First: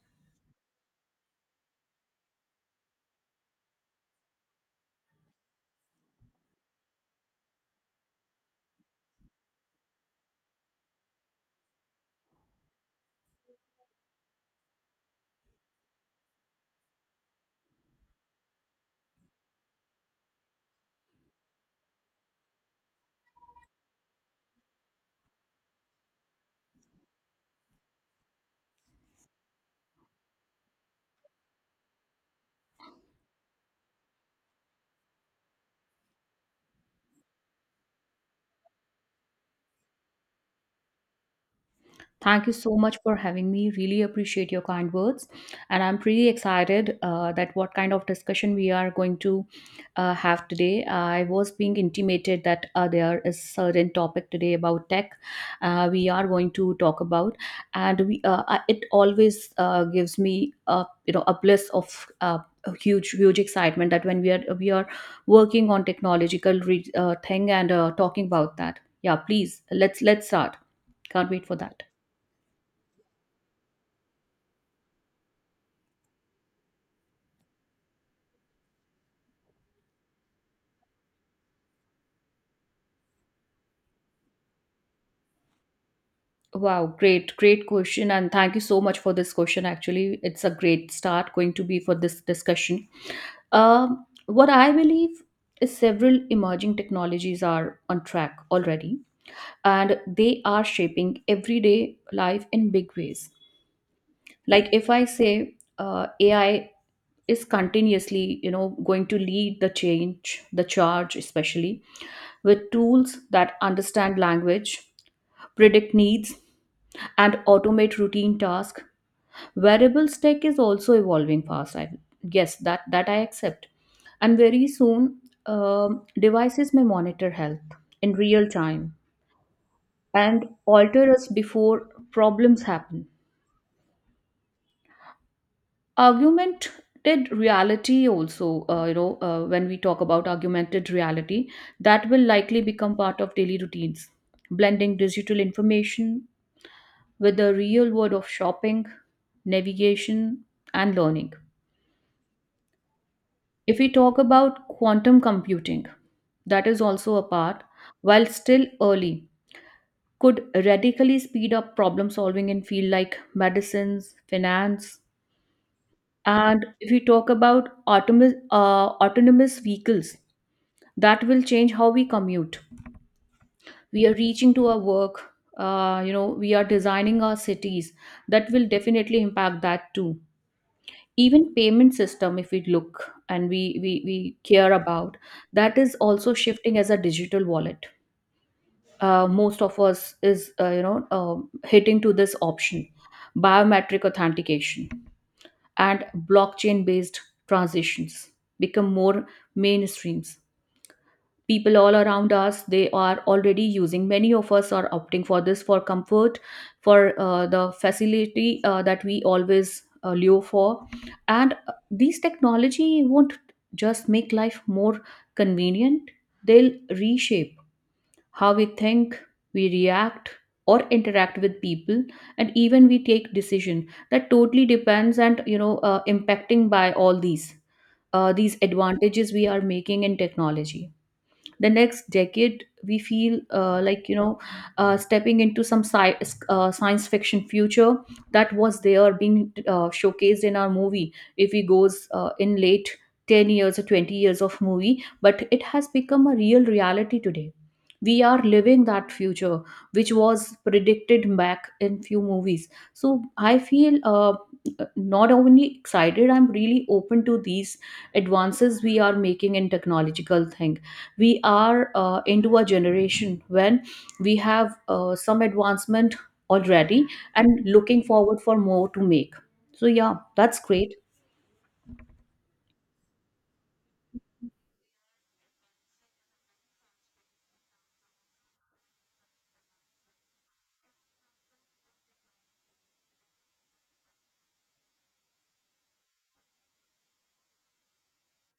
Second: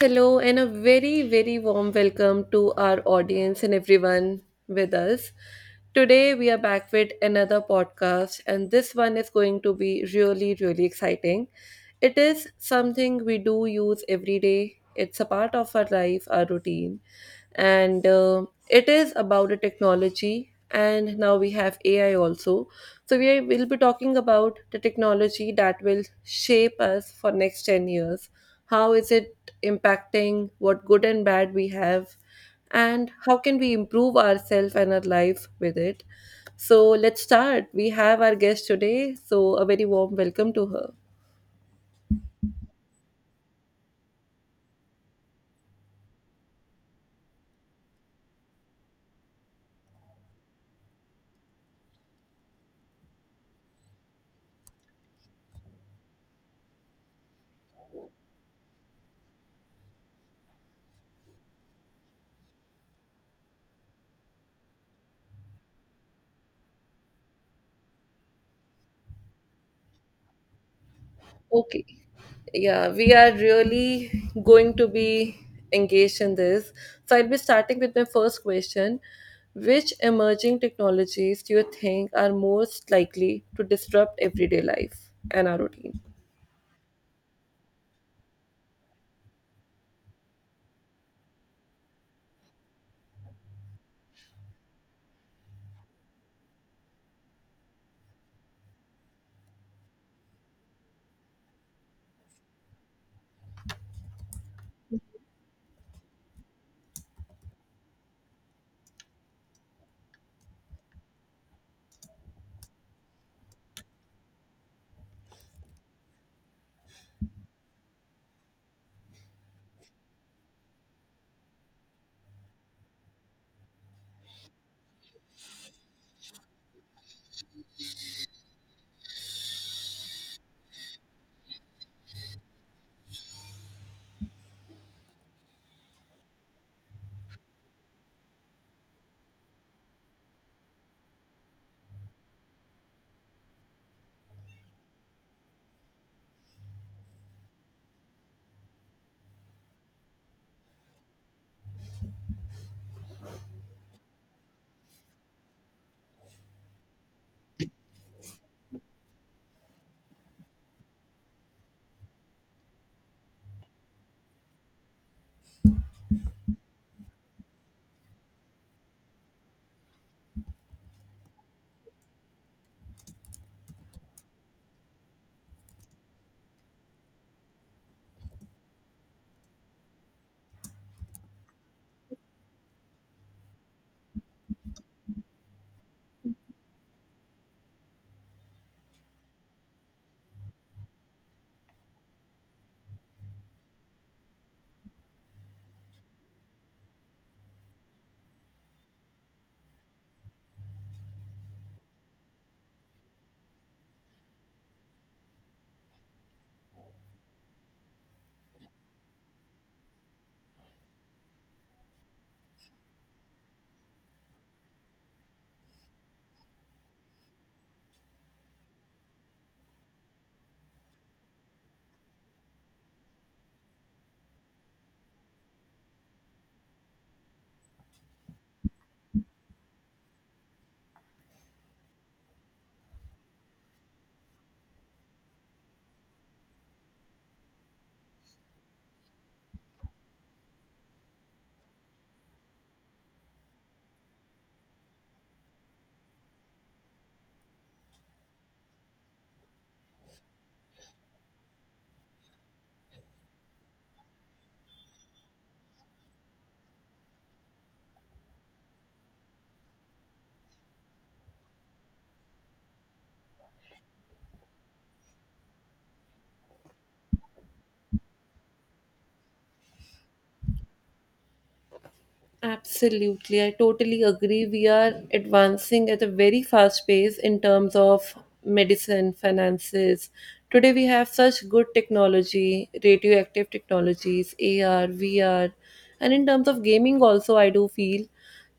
Hello, and a very, very warm welcome to our audience and everyone with us. Today, we are back with another podcast, and this one is going to be really, really exciting. It is something we do use every day. It's a part of our life, our routine, and it is about the technology. And now we have AI also. So, we will be talking about the technology that will shape us for next 10 years, how is it impacting, what good and bad we have, and how can we improve ourselves and our life with it. So let's start. We have our guest today, so a very warm welcome to her. Thank you so much for having me. Really appreciate your kind words. And I'm pretty excited that what kind of discussion we are going to have today. I was being intimated that there is certain topic today about tech we are going to talk about. And it always gives me a, you know, a bliss of a huge excitement that when we are working on technological thing and talking about that. Yeah, please, let's start. Can't wait for that. Okay, yeah, we are really going to be engaged in this, so I'll be starting with my first question. Which emerging technologies do you think are most likely to disrupt everyday life and our routine? Wow, great question. And thank you so much for this question. Actually, it's a great start going to be for this discussion. What I believe is several emerging technologies are on track already, and they are shaping everyday life in big ways. Like if I say AI is continuously, you know, going to lead the change, the charge, especially with tools that understand language, predict needs and automate routine tasks. Wearable tech is also evolving fast. I, yes, that I accept. And very soon, devices may monitor health in real time and alter us before problems happen. Augmented reality also, when we talk about augmented reality, that will likely become part of daily routines, blending digital information with the real world of shopping, navigation, and learning. If we talk about quantum computing, that is also a part, while still early, could radically speed up problem solving in field like medicines, finance, and if we talk about autonomous vehicles, that will change how we commute. We are reaching to our work. You know, we are designing our cities. That will definitely impact that too. Even payment system if we look and we care about, that is also shifting as a digital wallet. Most of us is you know, hitting to this option, biometric authentication and blockchain based transitions become more mainstreams. People all around us, they are already using, many of us are opting for this for comfort, for the facility that we always lure for. And these technology won't just make life more convenient, they'll reshape how we think, we react, or interact with people, and even we take decision. That totally depends and you know, impacting by all these advantages we are making in technology. The next decade we feel stepping into some science fiction future that was there being showcased in our movie. If we goes in late 10 years or 20 years of movie, but it has become a real reality today. We are living that future which was predicted back in few movies. So I feel not only excited, I'm really open to these advances we are making in technological things. We are into a generation when we have some advancement already and looking forward for more to make. So yeah, that's great. Absolutely, I totally agree. We are advancing at a very fast pace in terms of medicine, finances. Today, we have such good technology, radioactive technologies, AR, VR, and in terms of gaming also, I do feel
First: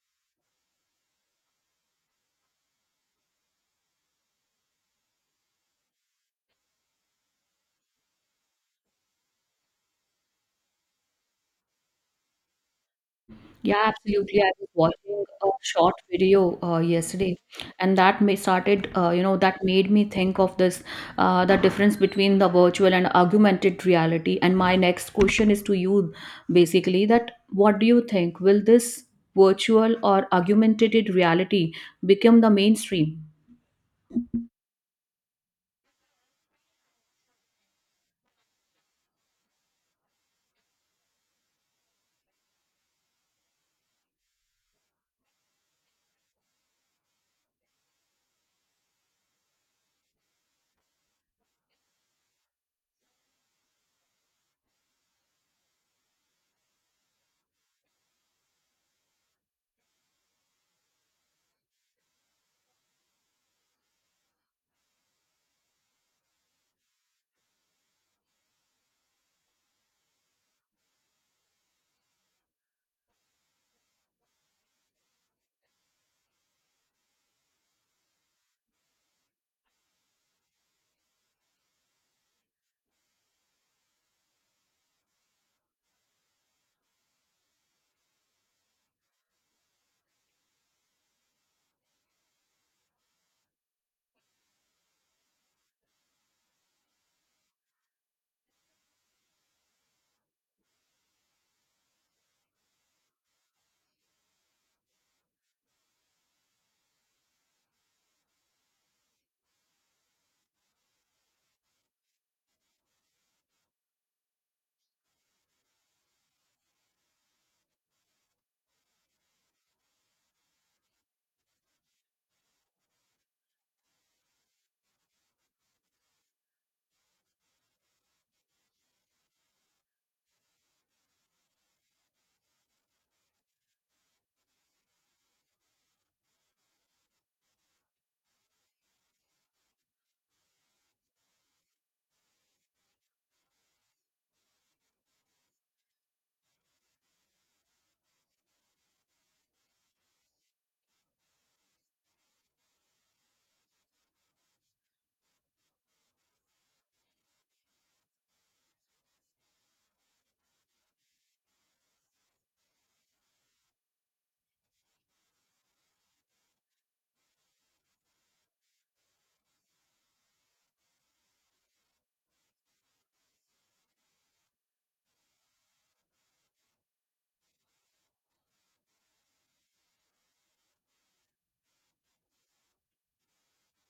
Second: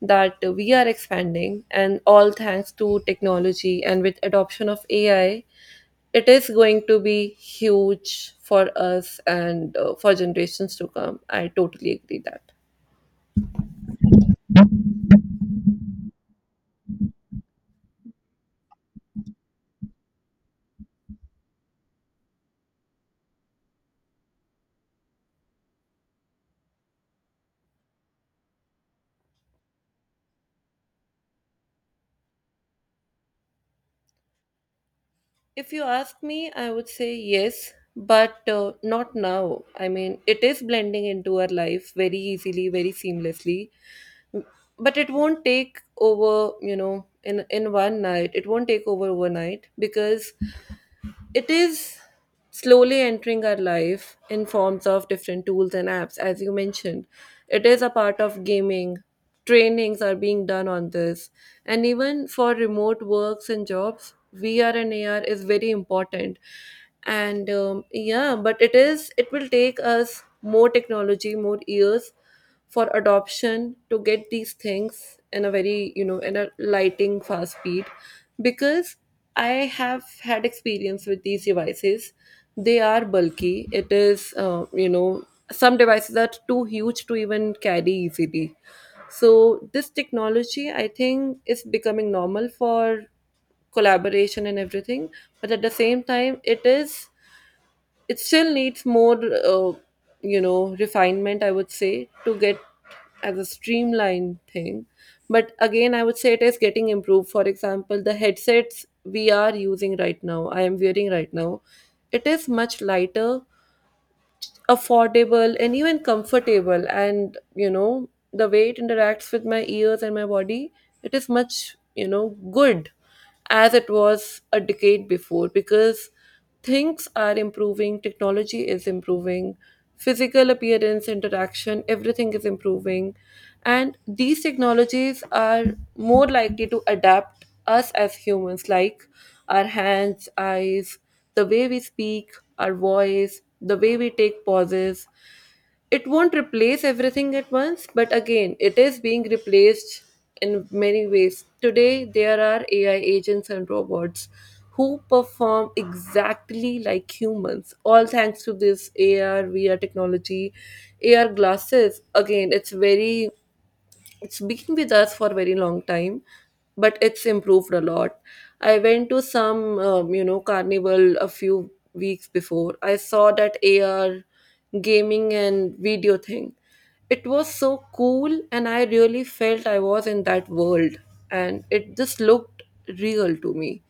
that we are expanding, and all thanks to technology and with adoption of AI, it is going to be huge for us and for generations to come. I totally agree that. Yeah, absolutely. I was watching a short video yesterday, and that may started, that made me think of this, the difference between the virtual and augmented reality. And my next question is to you, basically, that what do you think? Will this virtual or augmented reality become the mainstream? If you ask me, I would say yes, but not now. I mean, it is blending into our life very easily, very seamlessly, but it won't take over, you know, in one night. It won't take over overnight because it is slowly entering our life in forms of different tools and apps as you mentioned. It is a part of gaming, trainings are being done on this, and even for remote works and jobs, VR and AR is very important. And yeah, but it is, it will take us more technology, more years for adoption to get these things in a very, you know, in a lighting fast speed, because I have had experience with these devices. They are bulky. It is, you know, some devices are too huge to even carry easily. So this technology, I think, is becoming normal for collaboration and everything. But at the same time, it is it still needs more, uh, you know, refinement, I would say, to get as a streamlined thing. But again, I would say it is getting improved. For example, the headsets we are using right now, I am wearing right now, it is much lighter, affordable, and even comfortable. And you know, the way it interacts with my ears and my body, it is much, you know, good as it was a decade before, because things are improving, technology is improving, physical appearance, interaction, everything is improving. And these technologies are more likely to adapt us as humans, like our hands, eyes, the way we speak, our voice, the way we take pauses. It won't replace everything at once, but again, it is being replaced in many ways. Today, there are AI agents and robots who perform exactly like humans, all thanks to this AR, VR technology. AR glasses, again, it's very, it's been with us for a very long time, but it's improved a lot. I went to some you know, carnival a few weeks before. I saw that AR gaming and video thing. It was so cool, and I really felt I was in that world, and it just looked real to me.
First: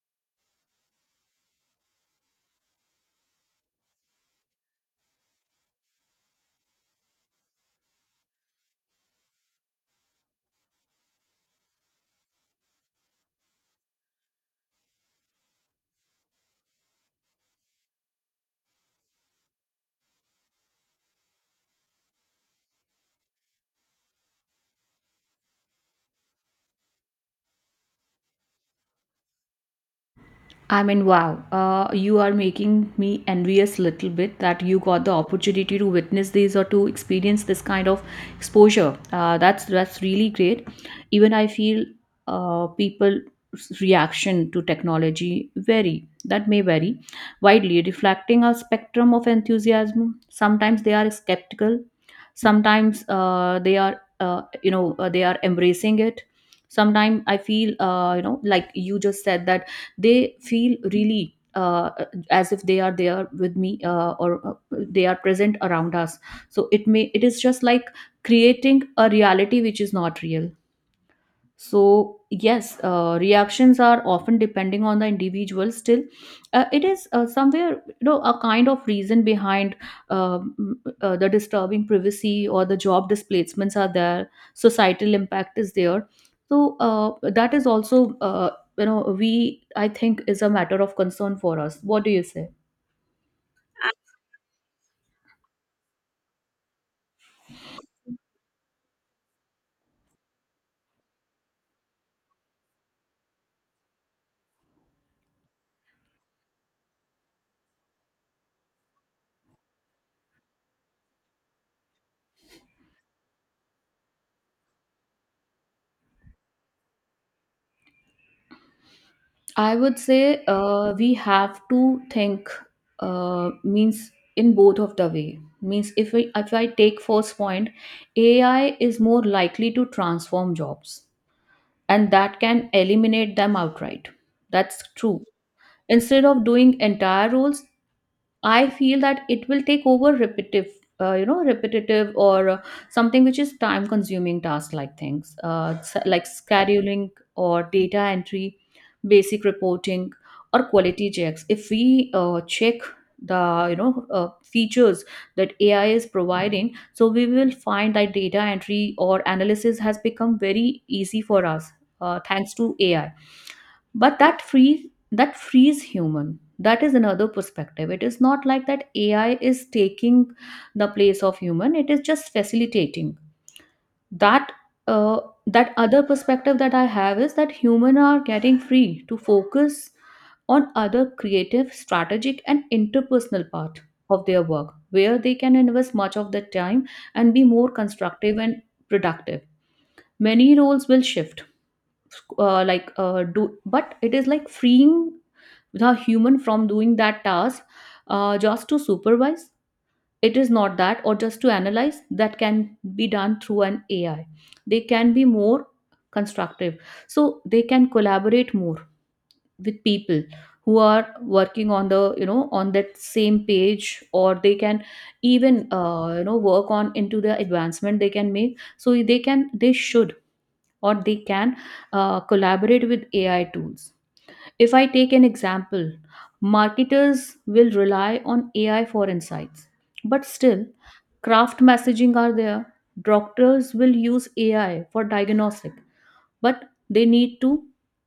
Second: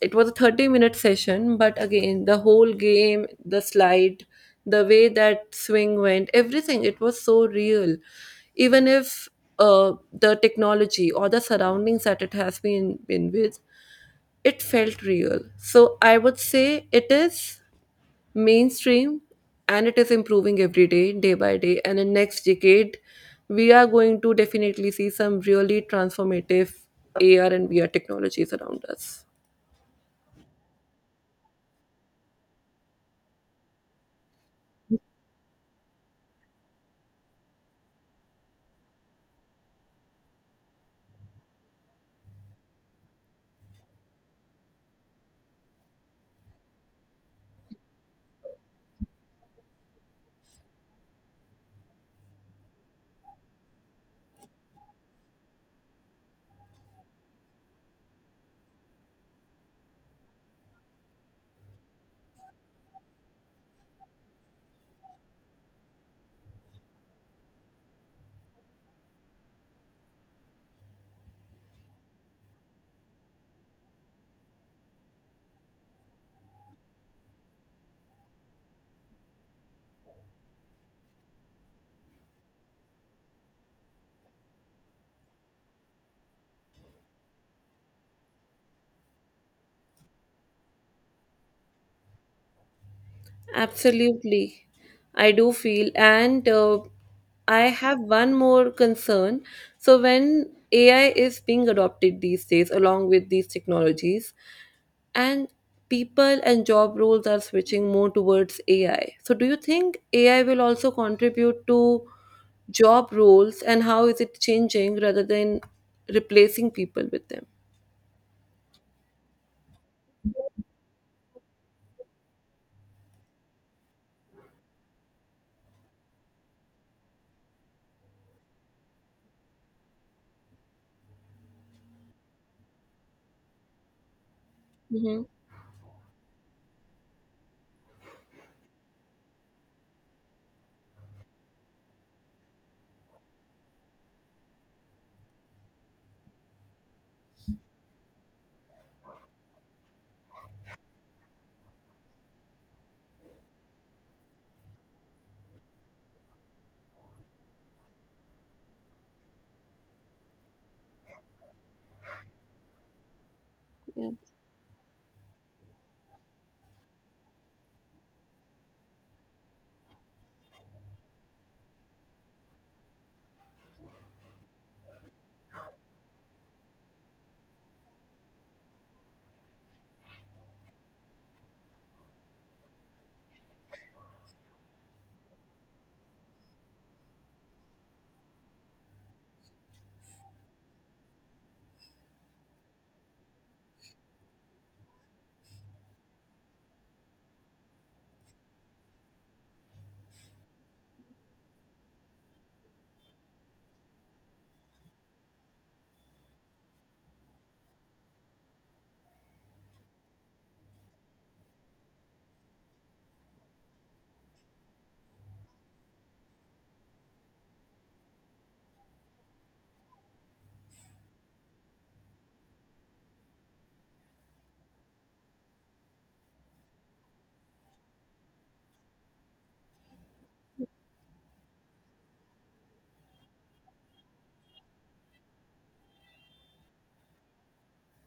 It was a 30-minute minute session, but again, the whole game, the slide, the way that swing went, everything, it was so real. Even if the technology or the surroundings that it has been with, it felt real. So I would say it is mainstream, and it is improving every day, day by day. And in next decade, we are going to definitely see some really transformative AR and VR technologies around us. I mean, wow, you are making me envious little bit that you got the opportunity to witness this or to experience this kind of exposure. That's really great. Even I feel people's reaction to technology vary. That may vary widely, reflecting a spectrum of enthusiasm. Sometimes they are skeptical. Sometimes they are embracing it. Sometimes I feel, like you just said that they feel really as if they are there with me or they are present around us. So it may, it is just like creating a reality which is not real. So, yes, reactions are often depending on the individual. Still, it is somewhere, you know, a kind of reason behind the disturbing privacy or the job displacements are there, societal impact is there. So, that is also, we, I think, is a matter of concern for us. What do you say? Absolutely, I do feel, and I have one more concern. So, when AI is being adopted these days along with these technologies, and people and job roles are switching more towards AI. So, do you think AI will also contribute to job roles, and how is it changing rather than replacing people with them? I would say we have to think means in both of the way means if I take first point, AI is more likely to transform jobs and that can eliminate them outright. That's Mm-hmm. true. Instead of doing entire roles, I feel that it will take over repetitive, repetitive or something which is time consuming task like things, like scheduling or data entry, basic reporting or quality checks. If we check the you know features that AI is providing, so we will find that data entry or analysis has become very easy for us thanks to AI. But that frees human, that is another perspective. It is not like that AI is taking the place of human, it is just facilitating that. Uh, that other perspective that I have is that human are getting free to focus on other creative, strategic and interpersonal part of their work, where they can invest much of their time and be more constructive and productive. Many roles will shift, do, but it is like freeing the human from doing that task, just to supervise. It is not that, or just to analyze that can be done through an AI. They can be more constructive, so they can collaborate more with people who are working on the, you know, on that same page, or they can even, work on into the advancement they can make. So they can, they should, or they can collaborate with AI tools. If I take an example, marketers will rely on AI for insights. But still, craft messaging are there. Doctors will use AI for diagnostic, but they need to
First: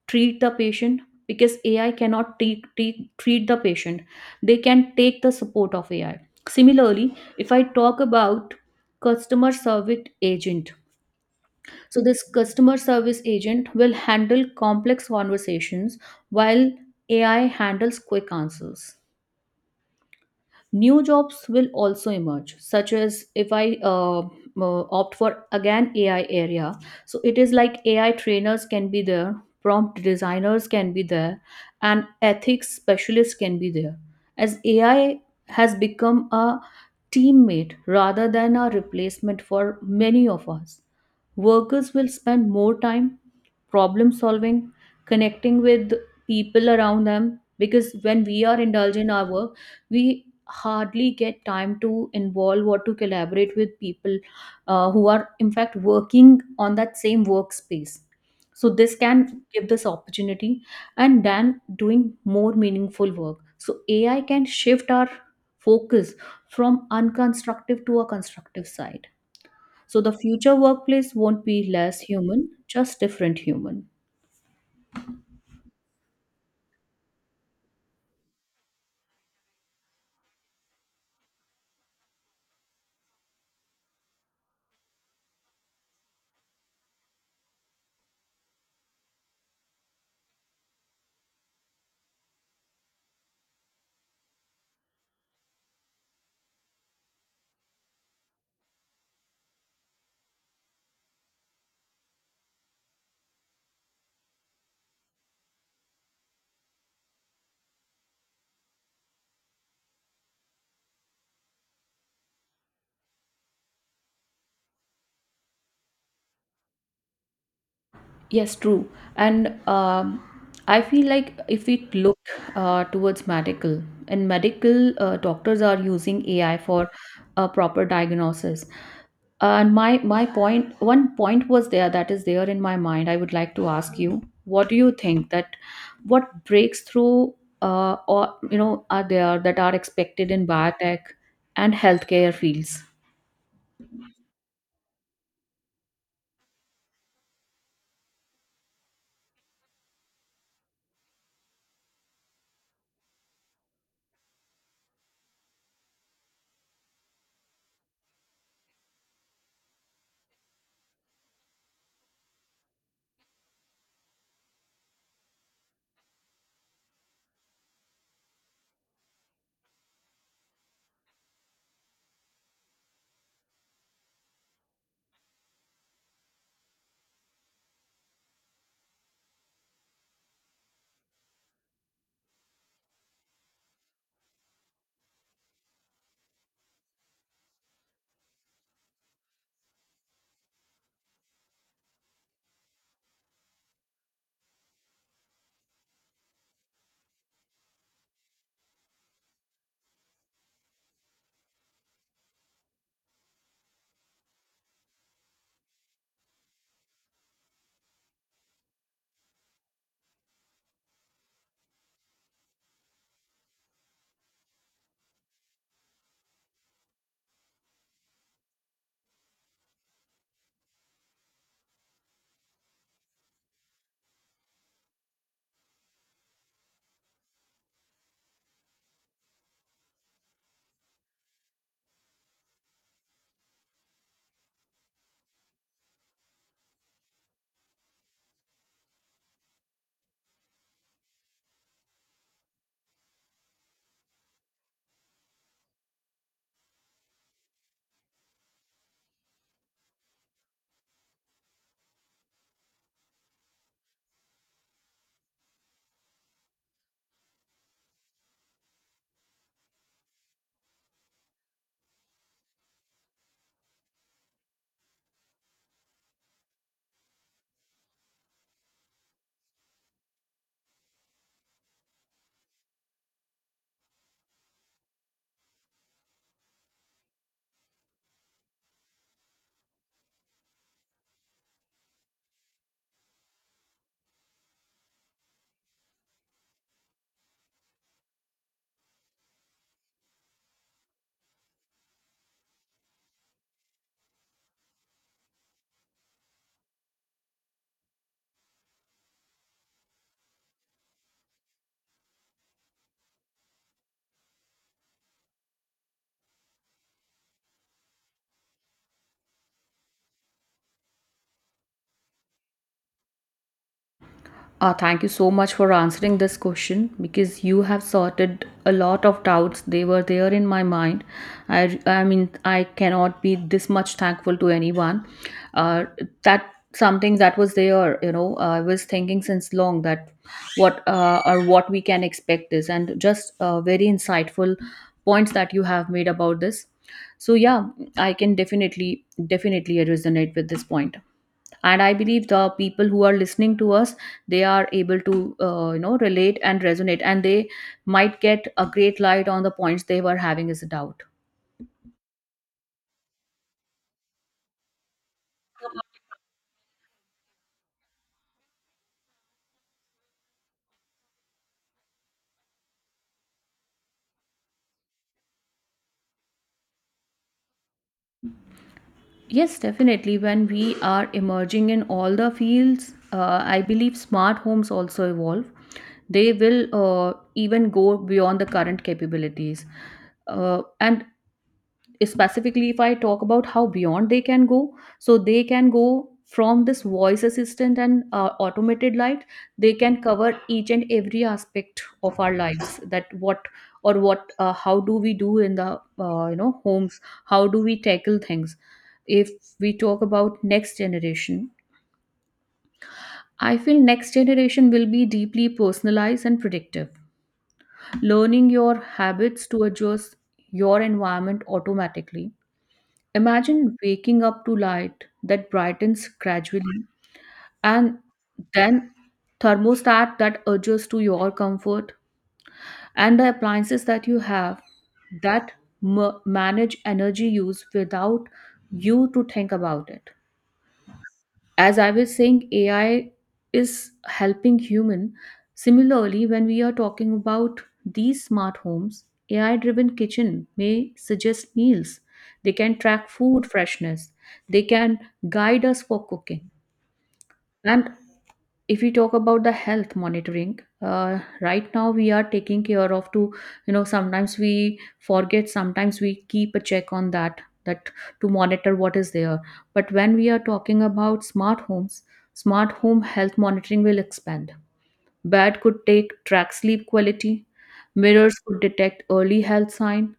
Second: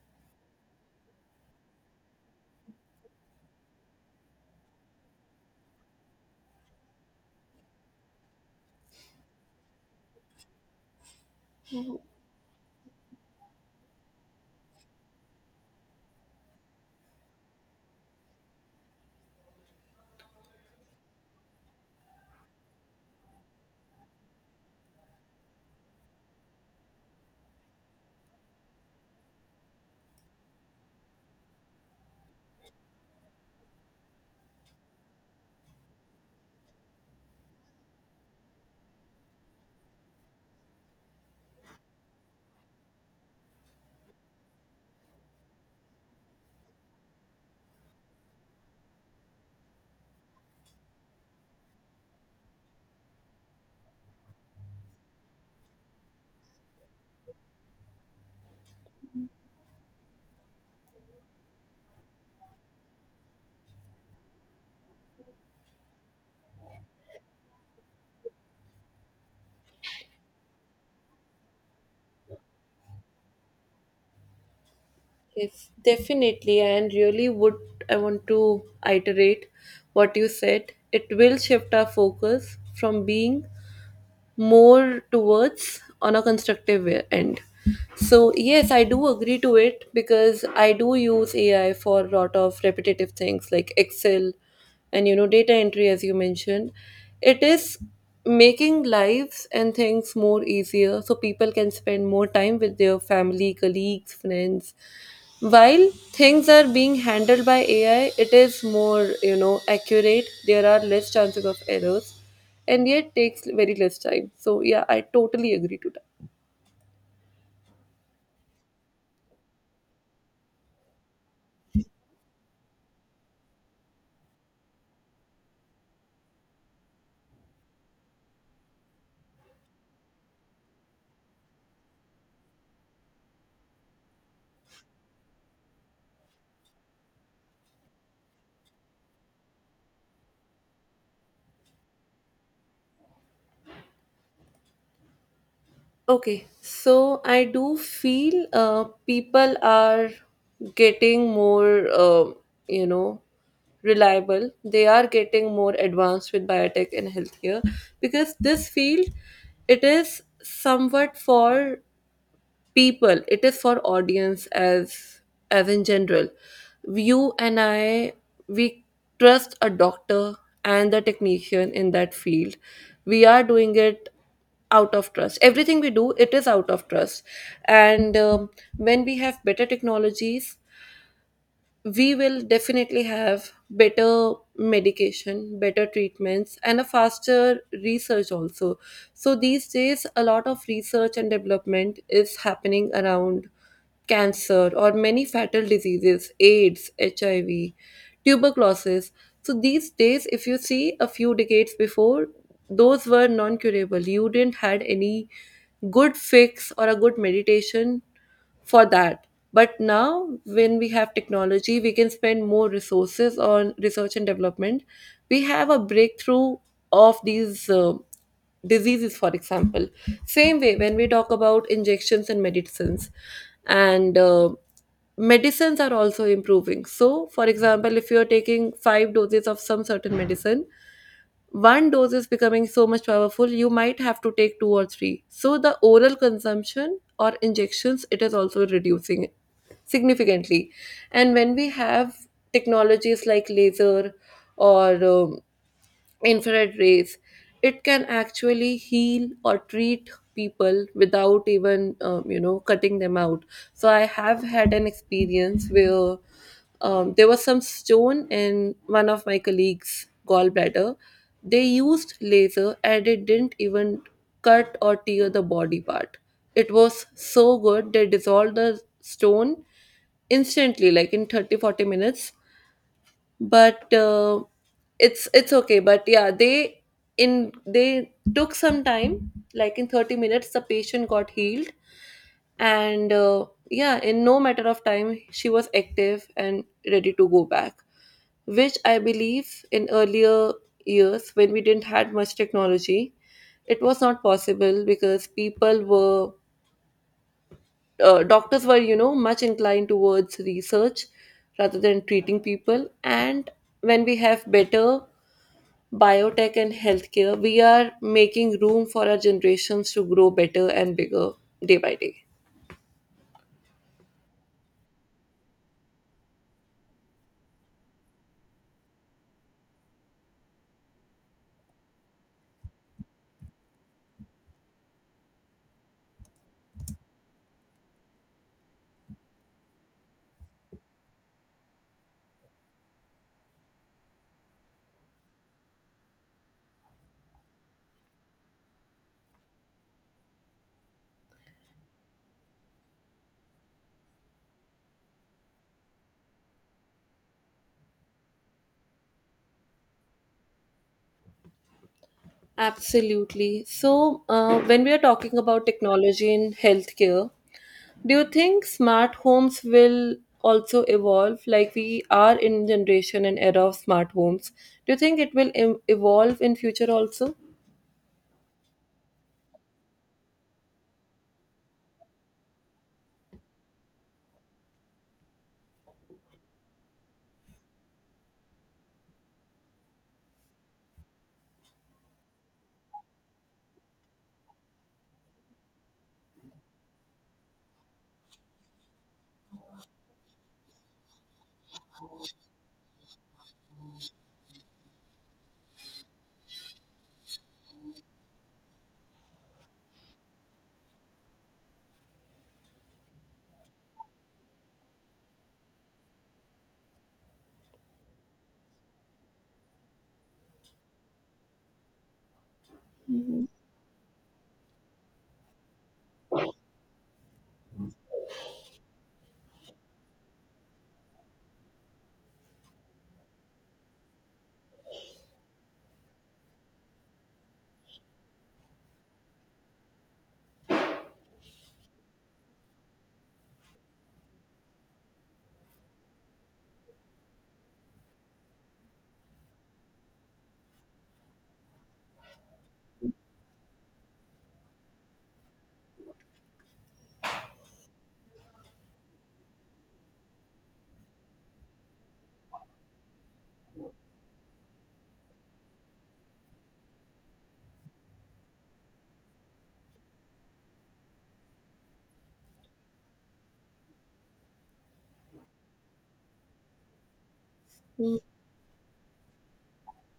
treat the patient because AI cannot treat the patient. They can take the support of AI. Similarly, if I talk about customer service agent, so, this customer service agent will handle complex conversations while AI handles quick answers. New jobs will also emerge, such as if I opt for again AI area. So it is like AI trainers can be there, prompt designers can be there, and ethics specialists can be there. As AI has become a teammate rather than a replacement for many of us. Workers will spend more time problem solving, connecting with people around them, because when we are indulged in our work, we hardly get time to involve or to collaborate with people who are in fact working on that same workspace. So this can give this opportunity, and then doing more meaningful work. So AI can shift our focus from unconstructive to a constructive side. So the future workplace won't be less human, just different human. Yes, definitely, and really would, I want to iterate what you said. It will shift our focus from being more towards on a constructive way- end. So yes, I do agree to it because I do use AI for a lot of repetitive things like Excel and you know, data entry as you mentioned. It is making lives and things more easier so people can spend more time with their family, colleagues, friends. While things are being handled by AI, it is more, you know, accurate. There are less chances of errors and yet takes very less time. So yeah, I totally agree to that. Yes, true. And I feel like if we look towards medical, in medical, doctors are using AI for a proper diagnosis. And my point, one point was there that is there in my mind. I would like to ask you, what do you think that what breakthrough or you know are there that are expected in biotech and healthcare fields? Okay, so I do feel people are getting more, you know, reliable. They are getting more advanced with biotech and healthcare, because this field, it is somewhat for people, it is for audience as in general, you and I, we trust a doctor and the technician in that field. We are doing it out of trust. Everything we do, it is out of trust. And when we have better technologies, we will definitely have better medication, better treatments, and a faster research also. So, these days, a lot of research and development is happening around cancer or many fatal diseases, AIDS, HIV, tuberculosis. So, these days, if you see a few decades before, those were non curable. You didn't had any good fix or a good meditation for that. But now, when we have technology, we can spend more resources on research and development. We have a breakthrough of these diseases, for example. Same way, when we talk about injections and medicines are also improving. So, for example, if you are taking 5 doses of some certain medicine, one dose is becoming so much powerful, you might have to take two or three. So, the oral consumption or injections, it is also reducing significantly. And when we have technologies like laser or infrared rays, it can actually heal or treat people without even you know, cutting them out. So I have had an experience where there was some stone in one of my colleagues' gallbladder. They used laser and it didn't even cut or tear the body part. It was so good, they dissolved the stone instantly, like in 30 40 minutes. But it's okay, but yeah, they in they took some time, like in 30 minutes the patient got healed. And yeah, in no matter of time she was active and ready to go back, which I believe in earlier years, when we didn't had much technology, it was not possible because people were, doctors were, you know, much inclined towards research rather than treating people. And when we have better biotech and healthcare, we are making room for our generations to grow better and bigger day by day. Thank you so much for answering this question because you have sorted a lot of doubts. They were there in my mind. I mean, I cannot be this much thankful to anyone. Uh, that something that was there, you know, I was thinking since long that what or what we can expect is, and just very insightful points that you have made about this. So, yeah, I can definitely resonate with this point, and I believe the people who are listening to us, they are able to relate and resonate, and they might get a great light on the points they were having as a doubt. Absolutely. So, when we are talking about technology in healthcare, do you think smart homes will also evolve? Like, we are in generation and era of smart homes. Do you think it will evolve in future also? Yes, definitely, when we are emerging in all the fields, I believe smart homes also evolve. They will even go beyond the current capabilities, and specifically if I talk about how beyond they can go, so they can go from this voice assistant and automated light, they can cover each and every aspect of our lives, that what or what, how do we do in the homes, how do we tackle things. If we talk about next generation, I feel next generation will be deeply personalized and predictive, learning your habits to adjust your environment automatically. Imagine waking up to light that brightens gradually, and then thermostat that adjusts to your comfort, and the appliances that you have that manage energy use without you to think about it. As I was saying, AI is helping human. Similarly, when we are talking about these smart homes, AI driven kitchen may suggest meals, they can track food freshness, they can guide us for cooking. And if we talk about the health monitoring, right now we are taking care of to, you know, sometimes we forget, sometimes we keep a check on that, that to monitor what is there. But when we are talking about smart homes, smart home health monitoring will expand. Bed could take track sleep quality, mirrors could detect early health sign,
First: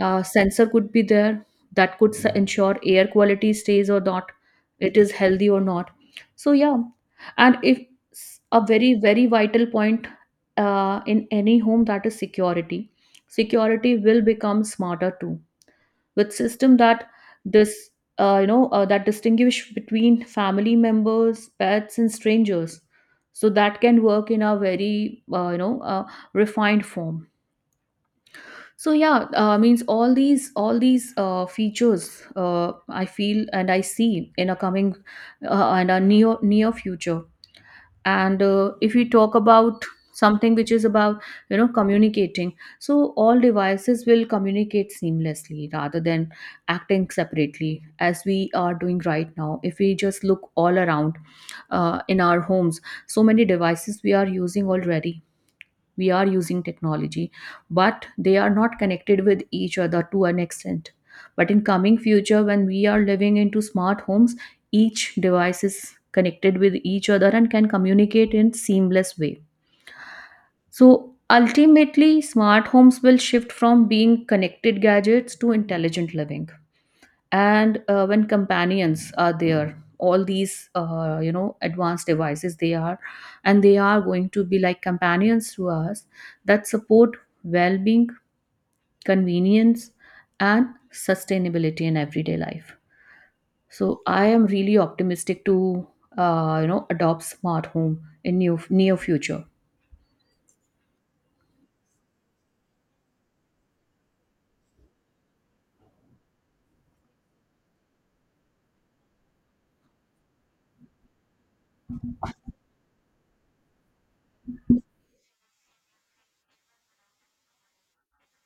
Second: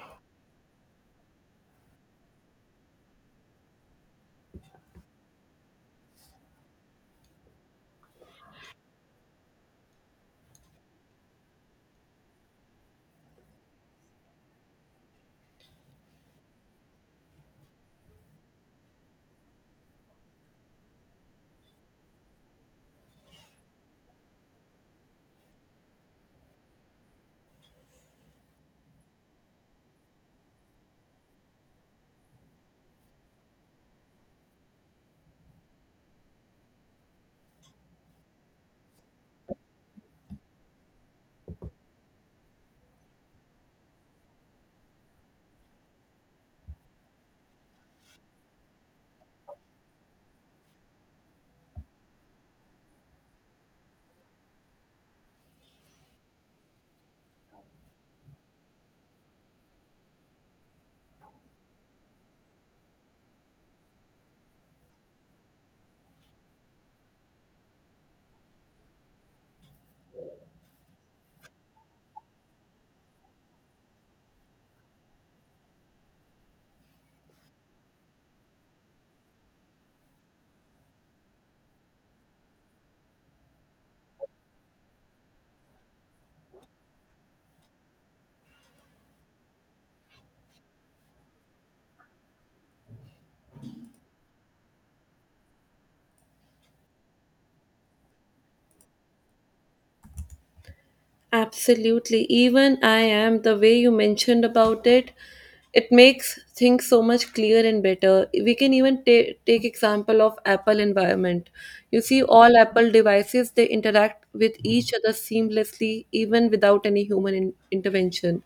sensor could be there that could ensure air quality stays or not, it is healthy or not. So, yeah. And if, a very very vital point in any home, that is security. Security will become smarter too, with system that this that distinguish between family members, pets and strangers, so that can work in a very, refined form. So, yeah, means all these features, I feel and I see in a coming and a near, near future. And if we talk about something which is about, you know, communicating, so all devices will communicate seamlessly rather than acting separately, as we are doing right now. If we just look all around in our homes, so many devices we are using already, we are using technology, but they are not connected with each other to an extent. But in coming future, when we are living into smart homes, each device is connected with each other and can communicate in seamless way. So ultimately, smart homes will shift from being connected gadgets to intelligent living. And when companions are there, all these advanced devices, they are and they are going to be like companions to us that support well-being, convenience, and sustainability in everyday life. So I am really optimistic to, adopt smart home in near, near future. Absolutely. Even I am, the way you mentioned about it, it makes things so much clearer and better. We can even take example of Apple environment. You see, all Apple devices, they interact with each other seamlessly, even without any human intervention.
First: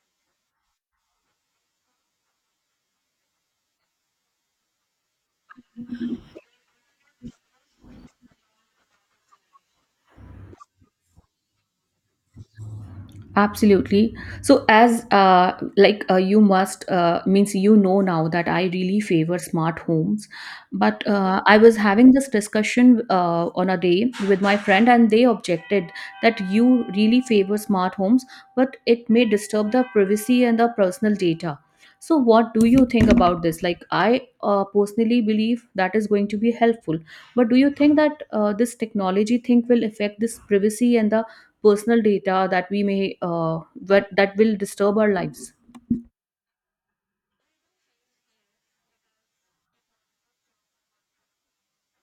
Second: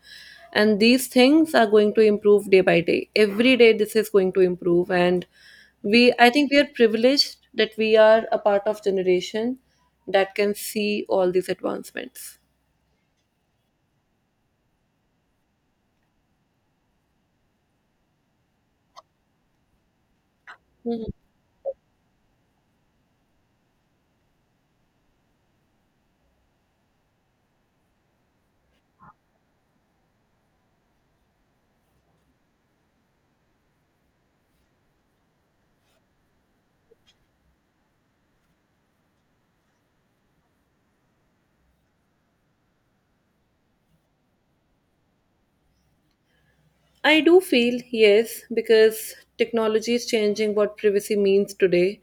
And these things are going to improve day by day. Every day, this is going to improve. And we, I think, we are privileged that we are a part of generation that can see all these advancements. Absolutely. So as like, you must, means, you know, now that I really favor smart homes, but Mhm. I was having this discussion on a day with my friend, and they objected that you really favor smart homes, but it may disturb the privacy and the personal data. So what do you think about this? Like, I personally believe that is going to be helpful, but do you think that this technology thing will affect this privacy and the personal data that we may that, that will disturb our lives? I do feel yes, because technology is changing what privacy means today.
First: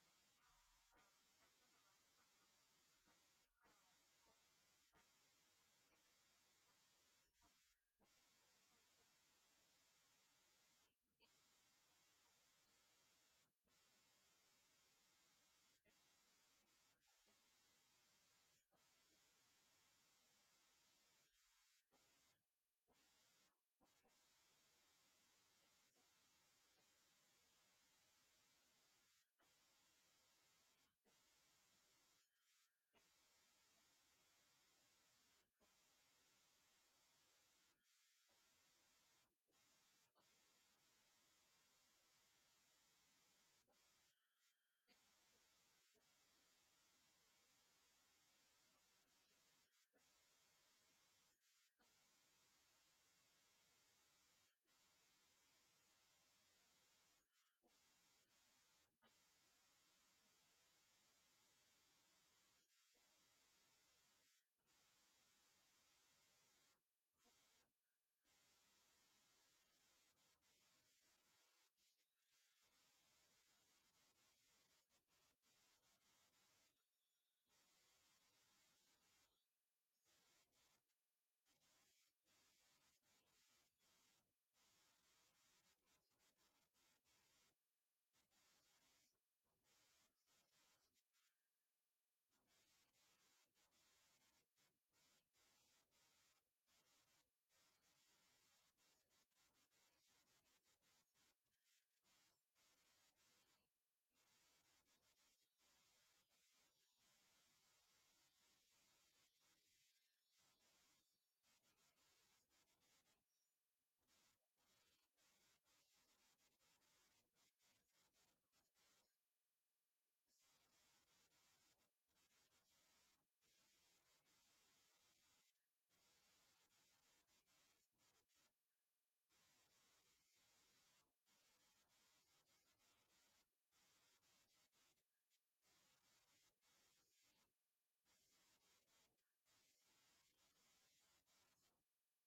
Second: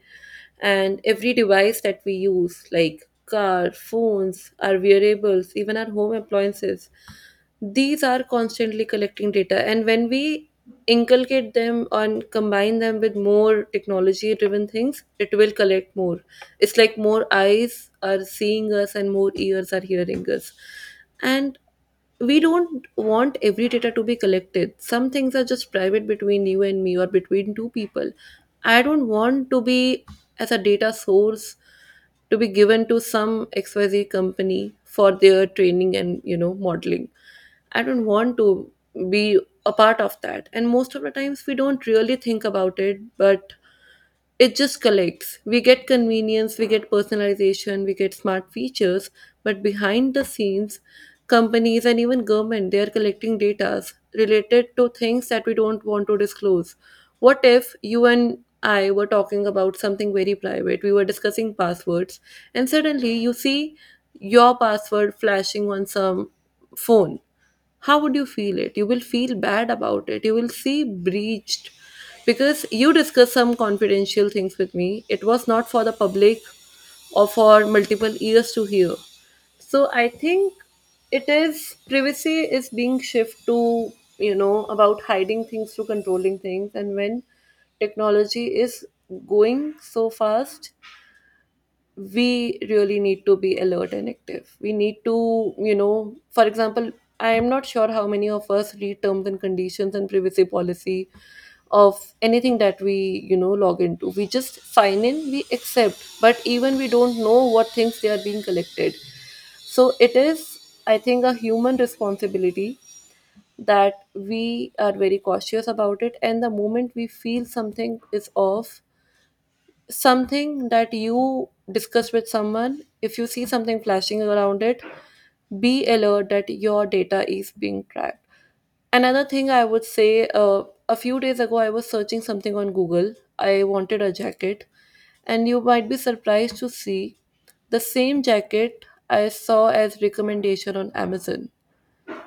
And every device that we use, like car, phones, our wearables, even our home appliances, these are constantly collecting data. And when we inculcate them and combine them with more technology driven things, it will collect more. It's like more eyes are seeing us and more ears are hearing us. And we don't want every data to be collected. Some things are just private between you and me or between two people. I don't want to be as a data source to be given to some XYZ company for their training and you know, modeling. I don't want to be a part of that. And most of the times we don't really think about it, but it just collects. We get convenience, we get personalization, we get smart features, but behind the scenes, companies and even government, they are collecting data related to things that we don't want to disclose. What if you and I were talking about something very private? We were discussing passwords, and suddenly you see your password flashing on some phone. How would you feel it? You will feel bad about it, you will see breached, because you discussed some confidential things with me. It was not for the public or for multiple ears to hear. So I think it is, privacy is being shift to, about hiding things to controlling things. And when technology is going so fast, we really need to be alert and active. We need to, for example, I am not sure how many of us read terms and conditions and privacy policy of anything that we, log into. We just sign in, we accept, but even we don't know what things they are being collected. So it is, I think, a human responsibility that we are very cautious about it. And the moment we feel something is off, something that you discuss with someone, if you see something flashing around it, be alert that your data is being tracked. Another thing I would say, a few days ago, I was searching something on Google. I wanted a jacket, and you might be surprised to see the same jacket I saw as recommendation on Amazon.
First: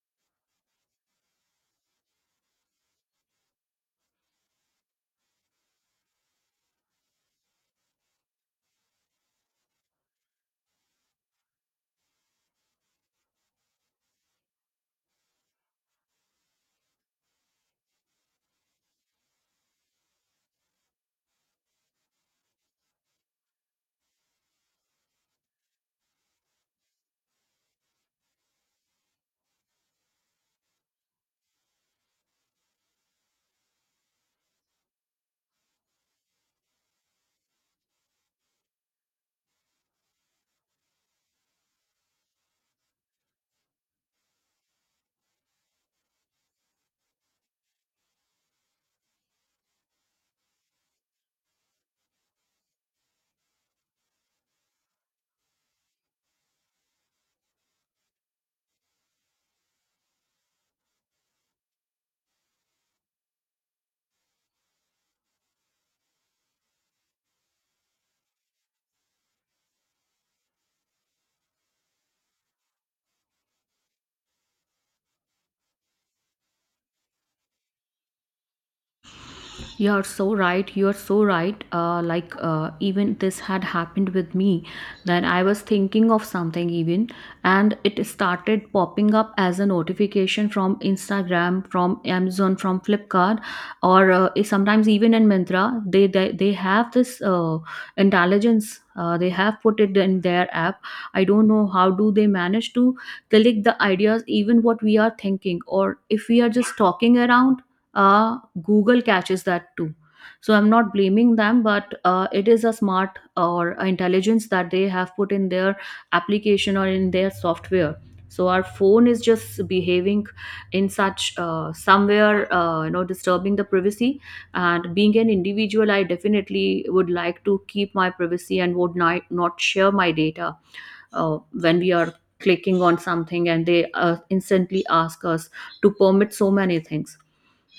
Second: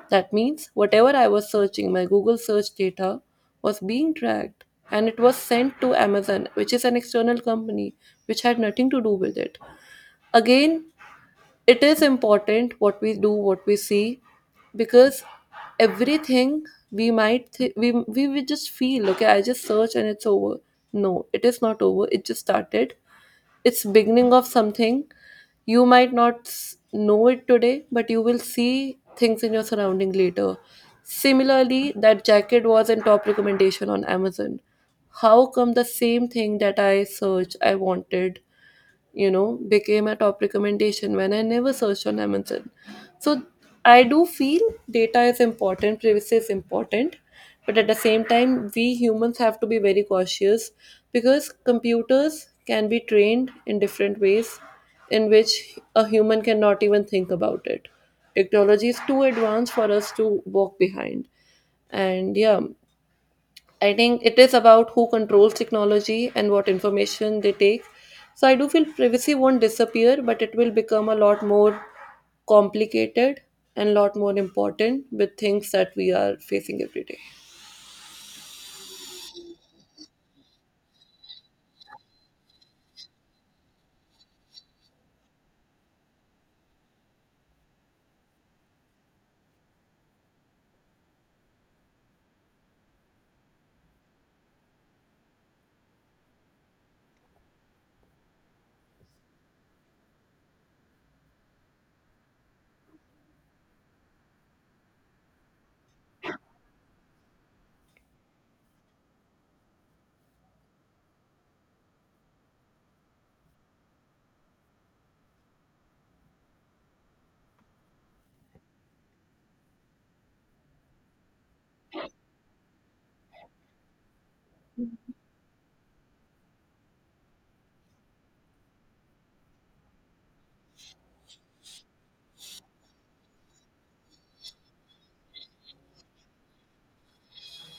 That means whatever I was searching, my Google search data was being tracked and it was sent to Amazon, which is an external company which had nothing to do with it. Again, it is important what we do, what we see, because everything, we might th- we would just feel okay, I just search and it's over. No, it is not over, it just started. It's beginning of something. You might not know it today, but you will see things in your surrounding later. Similarly, that jacket was in top recommendation on Amazon. How come the same thing that I searched I wanted, became a top recommendation when I never searched on Amazon? So I do feel data is important, privacy is important, but at the same time, we humans have to be very cautious, because computers can be trained in different ways in which a human cannot even think about it. Technology is too advanced for us to walk behind. And yeah, I think it is about who controls technology and what information they take. So I do feel privacy won't disappear, but it will become a lot more complicated and a lot more important with things that we are facing every day. You're so right. You're so right. Even this had happened with me that I was thinking of something, even, and it started popping up as a notification from Instagram, from Amazon, from Flipkart, or sometimes even in Myntra. They have this intelligence. They have put it in their app. I don't know how do they manage to collect the ideas, even what we are thinking, or if we are just talking around. Google catches that too. So I'm not blaming them, but it is a smart, or intelligence that they have put in their application or in their software. So our phone is just behaving in such, somewhere, disturbing the privacy. And being an individual, I definitely would like to keep my privacy and would not share my data when we are clicking on something and they instantly ask us to permit so many things.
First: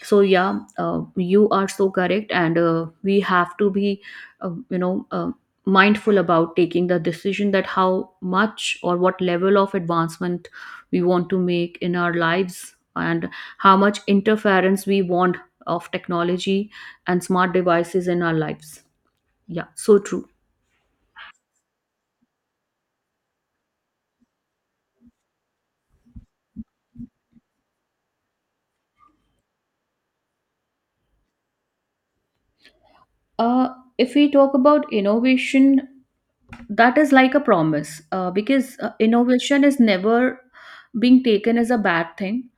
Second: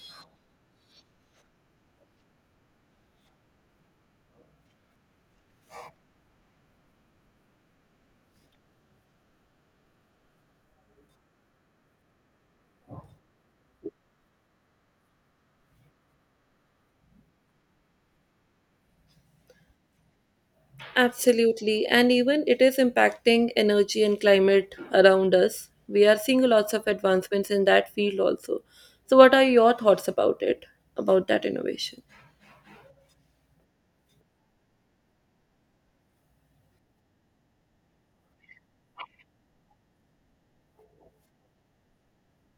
So yeah, you are so correct, and we have to be uh, you know uh, mindful about taking the decision that how much or what level of advancement we want to make in our lives, and how much interference we want of technology and smart devices in our lives. Yeah, so true. Absolutely. And even it is impacting energy and climate around us. We are seeing lots of advancements in that field also. So, what are your thoughts about it, about that innovation? uh, if we talk about innovation, that is like a promise, because innovation is never being taken as a bad thing.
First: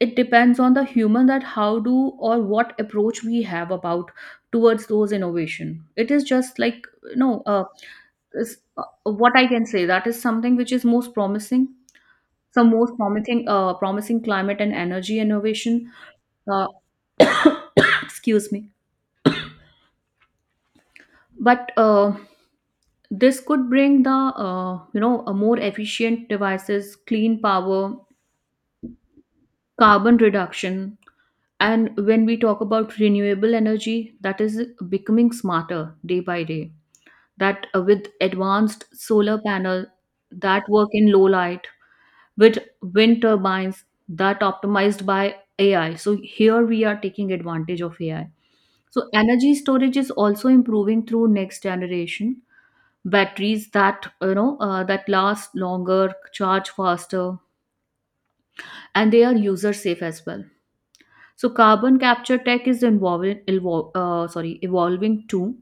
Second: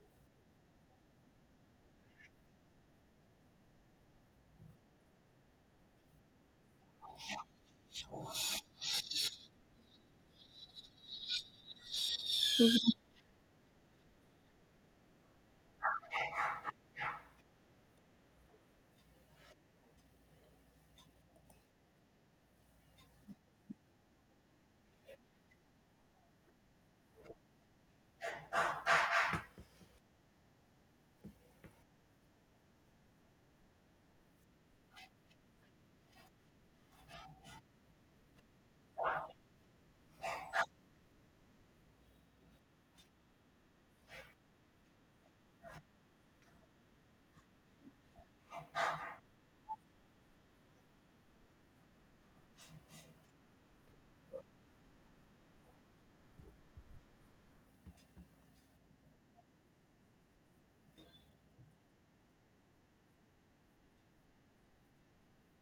It depends on the human that how do or what approach we have about towards those innovation. It is just like, you know uh, is, what I can say, that is something which is most promising. Some most promising promising climate and energy innovation. uh, Excuse me. But this could bring the a more efficient devices, clean power, carbon reduction. And when we talk about renewable energy, that is becoming smarter day by day, that with advanced solar panel that work in low light, with wind turbines that optimized by AI. So here we are taking advantage of AI. So energy storage is also improving through next generation batteries that, that last longer, charge faster, and they are user safe as well. So carbon capture tech is involving, sorry, evolving too.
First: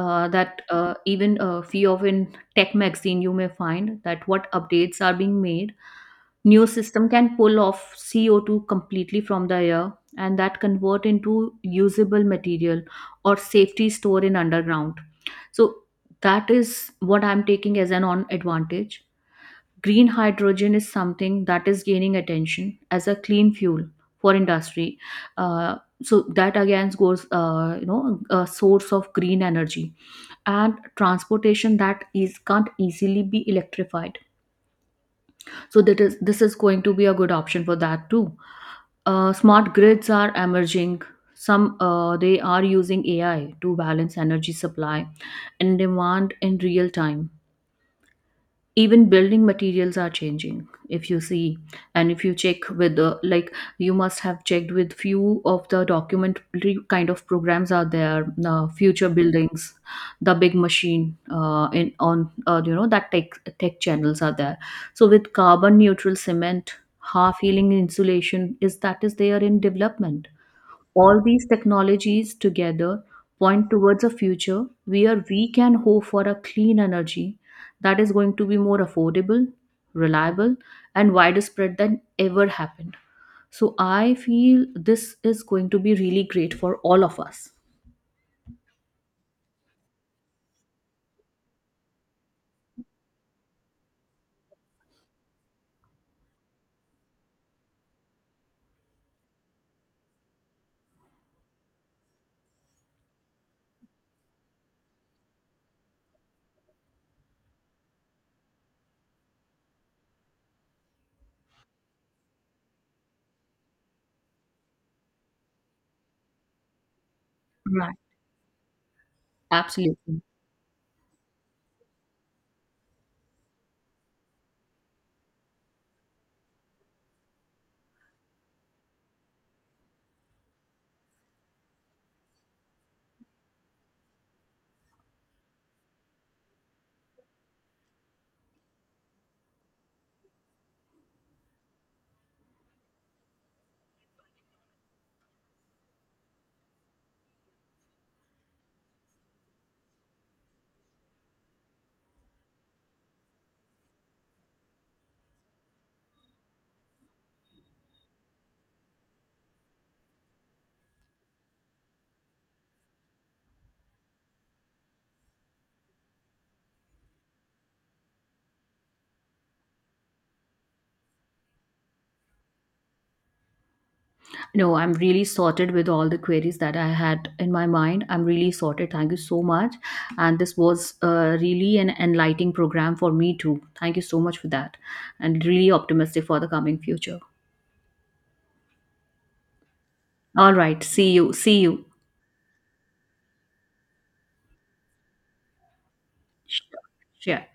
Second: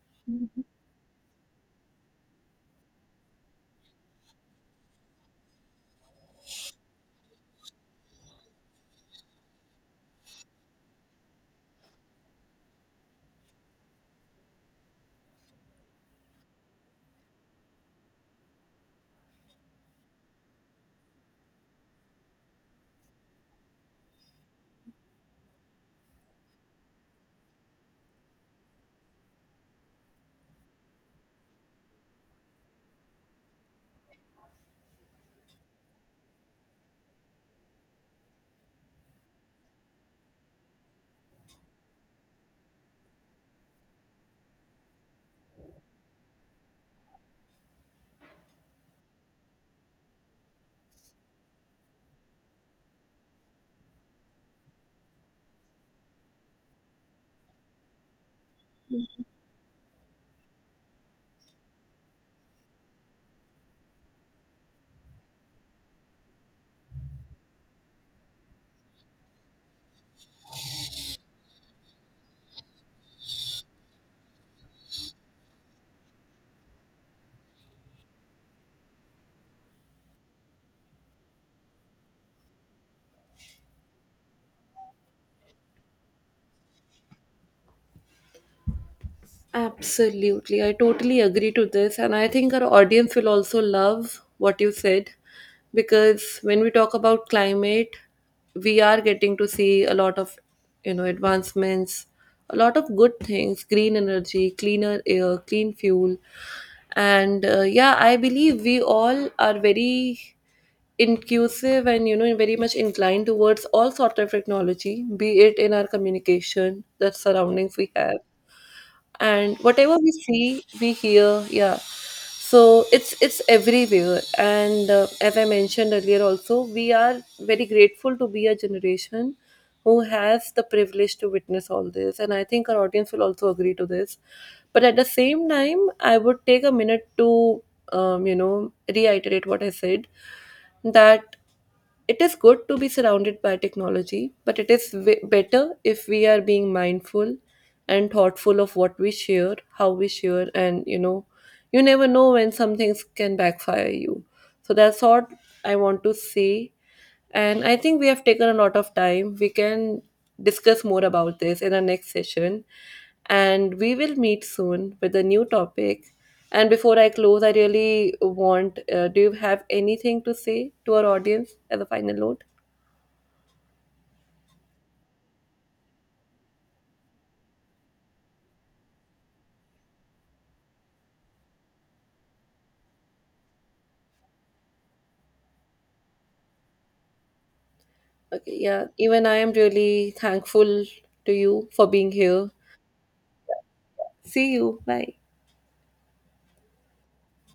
That even a few of in tech magazine you may find that what updates are being made. New system can pull off CO2 completely from the air and that convert into usable material or safety store in underground. So that is what I'm taking as an on advantage. Green hydrogen is something that is gaining attention as a clean fuel for industry, uh, so that again goes, a source of green energy, and transportation that is can't easily be electrified, so that is, this is going to be a good option for that too. Smart grids are emerging. Some they are using AI to balance energy supply and demand in real time. Even building materials are changing, if you see. And if you check with the, like, you must have checked with few of the documentary kind of programs are there, future buildings, the big machine in on that tech channels are there. So with carbon neutral cement, half healing insulation is that is there in development. All these technologies together point towards a future where we can hope for a clean energy that is going to be more affordable, reliable, and widespread than ever happened. So I feel this is going to be really great for all of us. Absolutely. I totally agree to this. And I think our audience will also love what you said, because when we talk about climate, we are getting to see a lot of, advancements, a lot of good things: green energy, cleaner air, clean fuel. And yeah, I believe we all are very inclusive and you know very much inclined towards all sort of technology, be it in our communication, the surroundings we Right. have and whatever we Absolutely. see, we hear. Yeah, so it's everywhere. And as I mentioned earlier also, we are very grateful to be a generation who has the privilege to witness all this, and I think our audience will also agree to this. But at the same time, I would take a minute to, reiterate what I said, that it is good to be surrounded by technology, but it is better if we are being mindful and thoughtful of what we share, how we share, and you know, you never know when some things can backfire you. So that's what I want to say. And I think we have taken a lot of time. We can discuss more about this in our next session. And we will meet soon with a new topic. And before I close, I really want, do you have anything to say to our audience as a final note? No, I'm really sorted with all the queries that I had in my mind. I'm really sorted. Thank you so much. And this was really an enlightening program for me too. Thank you so much for that. And really optimistic for the coming future. Okay, yeah. Even I am really All right. thankful See you. to See you you. for being here. See you. Bye. Sure. Yeah.